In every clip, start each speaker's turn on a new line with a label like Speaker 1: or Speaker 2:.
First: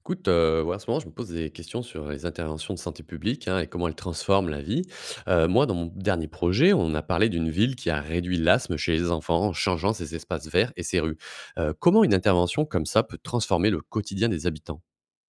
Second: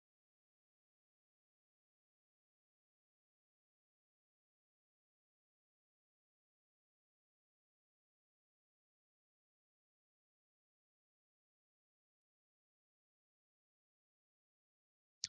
Speaker 1: Écoute, ouais, en ce moment, je me pose des questions sur les interventions de santé publique, hein, et comment elles transforment la vie. Moi, dans mon dernier projet, on a parlé d'une ville qui a réduit l'asthme chez les enfants en changeant ses espaces verts et ses rues. Comment une intervention comme ça peut transformer le quotidien des habitants?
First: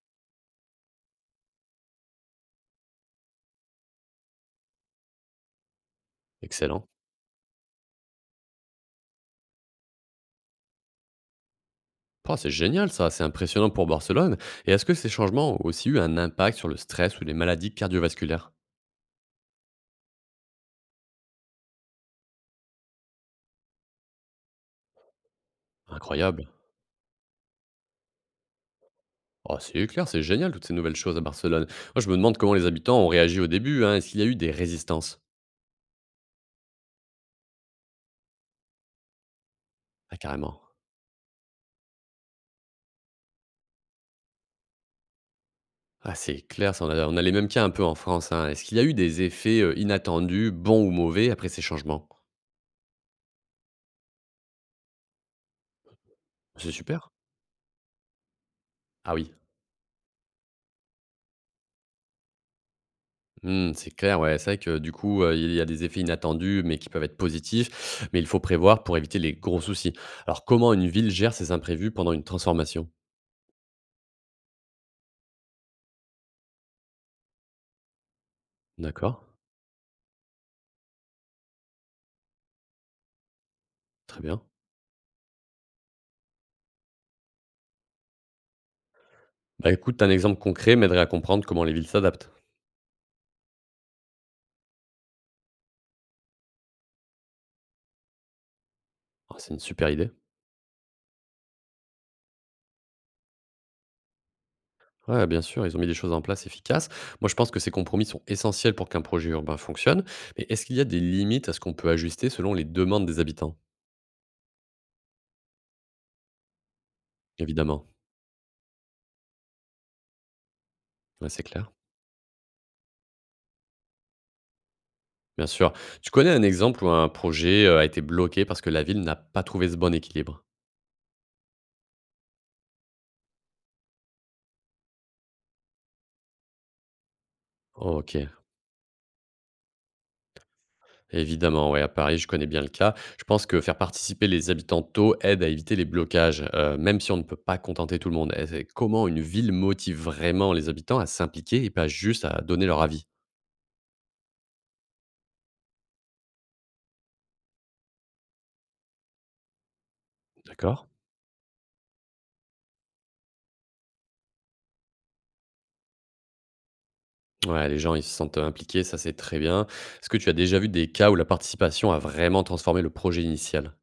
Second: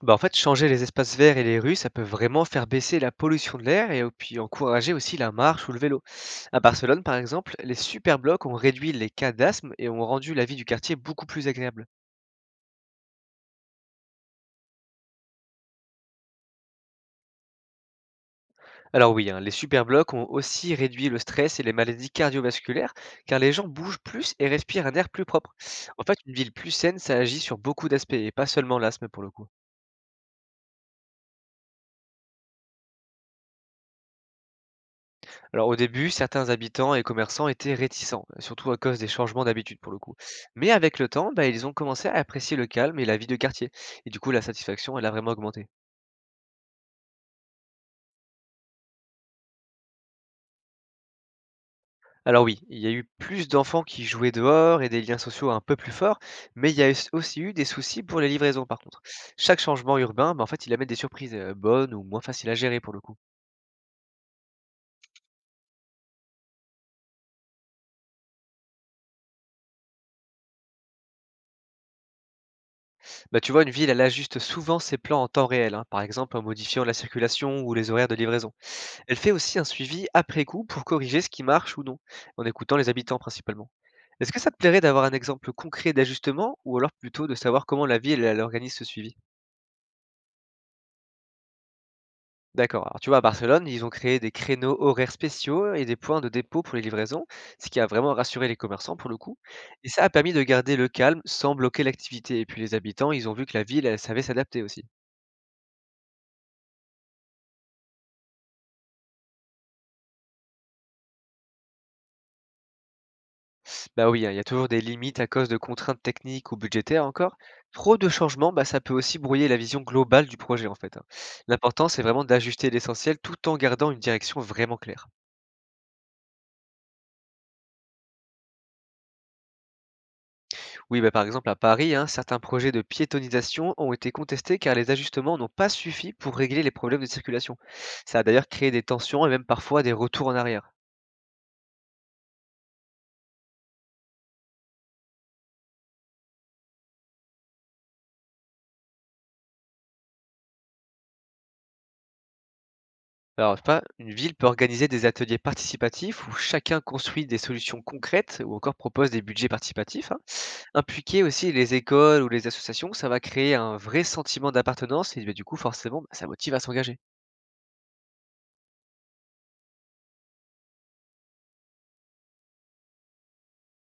Speaker 2: Bah, en fait, changer les espaces verts et les rues, ça peut vraiment faire baisser la pollution de l'air et puis encourager aussi la marche ou le vélo. À
Speaker 1: Excellent.
Speaker 2: Barcelone, par exemple, les superblocs ont réduit les cas d'asthme et ont rendu la vie du quartier beaucoup plus agréable.
Speaker 1: Oh, c'est génial ça, c'est impressionnant pour Barcelone. Et est-ce que ces changements ont aussi eu un impact sur le stress ou les maladies cardiovasculaires?
Speaker 2: Alors oui, hein, les superblocs ont aussi réduit le stress et les maladies cardiovasculaires, car les gens bougent plus et respirent un air plus propre. En fait, une
Speaker 1: Incroyable.
Speaker 2: ville plus saine, ça agit sur beaucoup d'aspects et pas seulement l'asthme pour le coup.
Speaker 1: Oh, c'est clair, c'est génial toutes ces nouvelles choses à Barcelone. Moi, je me demande comment les habitants ont réagi au début, hein. Est-ce qu'il y a eu des résistances?
Speaker 2: Alors au début, certains habitants et commerçants étaient réticents, surtout à cause des changements d'habitude pour le coup.
Speaker 1: Ah, carrément.
Speaker 2: Mais avec le temps, bah, ils ont commencé à apprécier le calme et la vie de quartier. Et du coup, la satisfaction, elle a vraiment augmenté.
Speaker 1: Ah, c'est clair, ça, on a les mêmes cas un peu en France, hein. Est-ce qu'il y a eu des effets, inattendus, bons ou mauvais, après ces changements?
Speaker 2: Alors oui, il y a eu plus d'enfants qui jouaient dehors et des liens sociaux un peu plus forts, mais
Speaker 1: C'est
Speaker 2: il y a eu-
Speaker 1: super.
Speaker 2: aussi eu des soucis pour les livraisons par contre.
Speaker 1: Ah oui,
Speaker 2: Chaque changement urbain, bah, en fait, il amène des surprises bonnes ou moins faciles à gérer pour le coup.
Speaker 1: mmh, c'est clair, ouais, c'est vrai que du coup, il y a des effets inattendus, mais qui peuvent être positifs, mais il faut prévoir pour éviter les gros soucis. Alors comment une ville gère ces imprévus pendant une transformation?
Speaker 2: Bah, tu vois, une ville, elle ajuste souvent ses plans en temps réel, hein, par exemple en modifiant la circulation ou les horaires de livraison.
Speaker 1: D'accord,
Speaker 2: Elle fait aussi un suivi après coup pour corriger ce qui marche ou non, en écoutant les habitants principalement.
Speaker 1: très
Speaker 2: Est-ce que
Speaker 1: bien.
Speaker 2: ça te plairait d'avoir un exemple concret d'ajustement ou alors plutôt de savoir comment la ville elle organise ce suivi?
Speaker 1: Bah, écoute, un exemple concret m'aiderait à comprendre comment les villes s'adaptent.
Speaker 2: D'accord, alors tu vois, à Barcelone, ils ont créé des créneaux horaires spéciaux et des points de dépôt pour les livraisons, ce qui a vraiment rassuré les commerçants pour le
Speaker 1: Ah,
Speaker 2: coup.
Speaker 1: c'est une
Speaker 2: Et
Speaker 1: super
Speaker 2: ça a
Speaker 1: idée.
Speaker 2: permis de garder le calme sans bloquer l'activité. Et puis les habitants, ils ont vu que la ville, elle savait s'adapter aussi.
Speaker 1: Ouais, bien sûr, ils ont mis des choses en place efficaces. Moi, je pense que ces compromis sont essentiels pour qu'un projet urbain fonctionne. Mais est-ce qu'il y a des limites à ce qu'on peut ajuster selon les demandes des habitants?
Speaker 2: Bah oui, hein, il y a toujours des limites à cause de contraintes techniques ou budgétaires encore.
Speaker 1: Évidemment,
Speaker 2: Trop de changements, bah, ça peut aussi brouiller la vision globale du projet en fait, hein.
Speaker 1: ouais, c'est clair.
Speaker 2: L'important, c'est vraiment d'ajuster l'essentiel tout en gardant une direction vraiment claire.
Speaker 1: Bien sûr. Tu connais un exemple où un projet a été bloqué parce que la ville n'a pas trouvé ce bon équilibre?
Speaker 2: Oui, bah, par exemple à Paris, hein, certains projets de piétonisation ont été contestés car les ajustements n'ont pas suffi pour régler les problèmes de circulation.
Speaker 1: Ok,
Speaker 2: Ça a d'ailleurs créé des tensions et même parfois des retours en arrière.
Speaker 1: évidemment, ouais, à Paris, je connais bien le cas. Je pense que faire participer les habitants tôt aide à éviter les blocages, même si on ne peut pas contenter tout le monde. Et c'est comment une ville motive vraiment les habitants à s'impliquer et pas juste à donner leur avis?
Speaker 2: Alors, je sais pas, une ville peut organiser des ateliers participatifs où chacun construit des solutions concrètes ou encore propose des budgets participatifs, hein.
Speaker 1: D'accord.
Speaker 2: Impliquer aussi les écoles ou les associations, ça va créer un vrai sentiment d'appartenance et bah, du coup, forcément, bah, ça motive à s'engager.
Speaker 1: Ouais, les gens, ils se sentent, impliqués, ça, c'est très bien. Est-ce que tu as déjà vu des cas où la participation a vraiment transformé le projet initial?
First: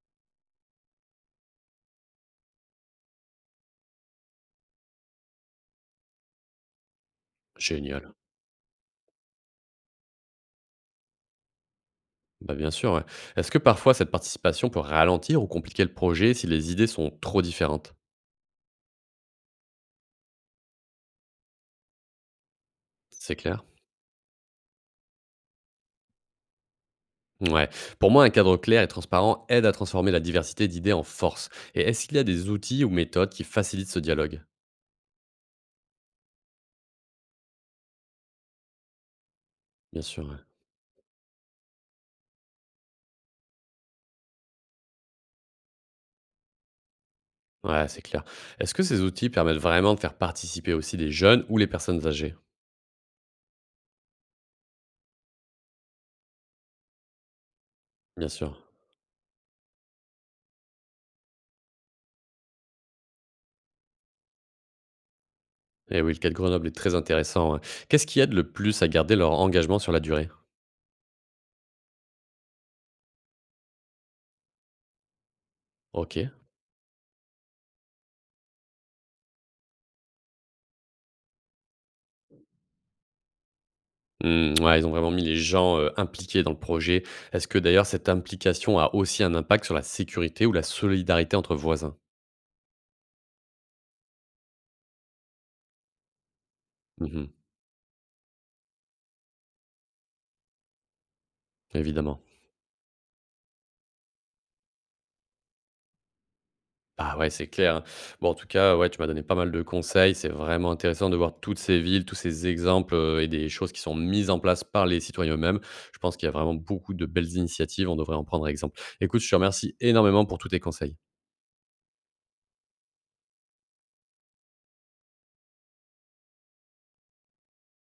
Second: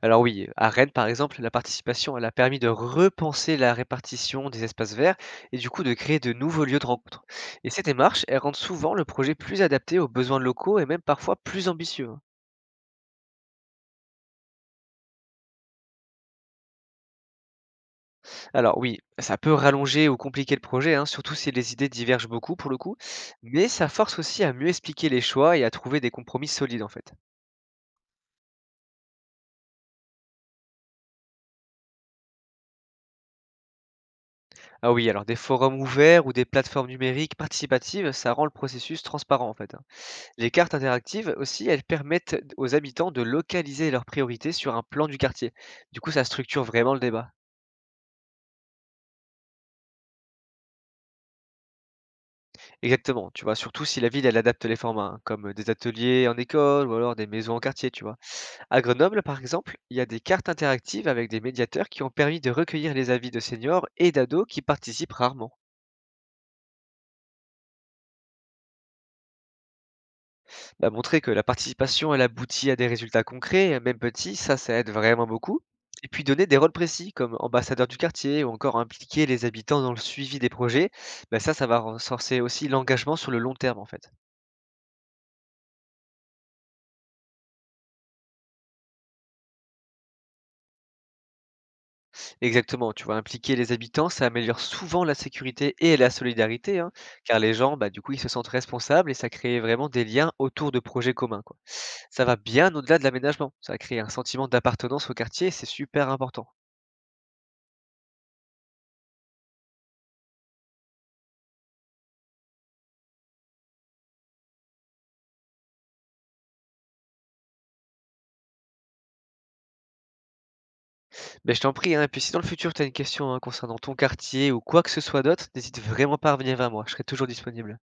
Speaker 2: Alors oui, à Rennes, par exemple, la participation, elle a permis de repenser la répartition des espaces verts et du coup de créer de nouveaux lieux de rencontre. Et ces
Speaker 1: Génial.
Speaker 2: démarches, elles rendent souvent le projet plus adapté aux besoins locaux et même parfois plus ambitieux, hein.
Speaker 1: Bah, bien sûr, ouais. Est-ce que parfois cette participation peut ralentir ou compliquer le projet si les idées sont trop différentes?
Speaker 2: Alors oui, ça peut rallonger ou compliquer le projet, hein, surtout si les idées divergent beaucoup pour le coup,
Speaker 1: C'est clair?
Speaker 2: mais ça force aussi à mieux expliquer les choix et à trouver des compromis solides en fait.
Speaker 1: Ouais. Pour moi, un cadre clair et transparent aide à transformer la diversité d'idées en force. Et est-ce qu'il y a des outils ou méthodes qui facilitent ce dialogue?
Speaker 2: Ah oui, alors des forums ouverts ou des plateformes numériques participatives, ça rend le processus transparent en fait, hein.
Speaker 1: Bien sûr, ouais.
Speaker 2: Les cartes interactives aussi, elles permettent aux habitants de localiser leurs priorités sur un plan du quartier. Du coup, ça structure vraiment le débat.
Speaker 1: Ouais, c'est clair. Est-ce que ces outils permettent vraiment de faire participer aussi des jeunes ou les personnes âgées?
Speaker 2: Exactement, tu vois? Surtout si la ville, elle adapte les formats, hein, comme des ateliers en école ou alors des maisons en quartier, tu vois?
Speaker 1: Bien sûr.
Speaker 2: À Grenoble, par exemple, il y a des cartes interactives avec des médiateurs qui ont permis de recueillir les avis de seniors et d'ados qui participent rarement.
Speaker 1: Eh oui, le cas de Grenoble est très intéressant, hein. Qu'est-ce qui aide le plus à garder leur engagement sur la durée?
Speaker 2: Bah, montrer que la participation, elle aboutit à des résultats concrets, même petits, ça aide vraiment beaucoup. Et
Speaker 1: OK.
Speaker 2: puis donner des rôles précis, comme ambassadeur du quartier ou encore impliquer les habitants dans le suivi des projets, bah ça, ça va renforcer aussi l'engagement sur le long terme, en fait.
Speaker 1: Mmh, ouais, ils ont vraiment mis les gens, impliqués dans le projet. Est-ce que d'ailleurs cette implication a aussi un impact sur la sécurité ou la solidarité entre voisins?
Speaker 2: Exactement, tu vois, impliquer les habitants, ça améliore souvent la sécurité et la solidarité, hein,
Speaker 1: Mmh.
Speaker 2: car les gens, bah, du coup, ils se sentent responsables et ça crée vraiment des liens autour de projets communs, quoi.
Speaker 1: Évidemment.
Speaker 2: Ça va bien au-delà de l'aménagement, ça crée un sentiment d'appartenance au quartier, c'est super important.
Speaker 1: Bah, ouais, c'est clair, hein. Bon, en tout cas, ouais, tu m'as donné pas mal de conseils. C'est vraiment intéressant de voir toutes ces villes, tous ces exemples, et des choses qui sont mises en place par les citoyens eux-mêmes. Je pense qu'il y a vraiment beaucoup de belles initiatives, on devrait en prendre exemple. Écoute, je te remercie énormément pour tous tes conseils.
Speaker 2: Mais je t'en prie, hein, et puis si dans le futur, tu as une question hein, concernant ton quartier ou quoi que ce soit d'autre, n'hésite vraiment pas à revenir vers moi, je serai toujours disponible.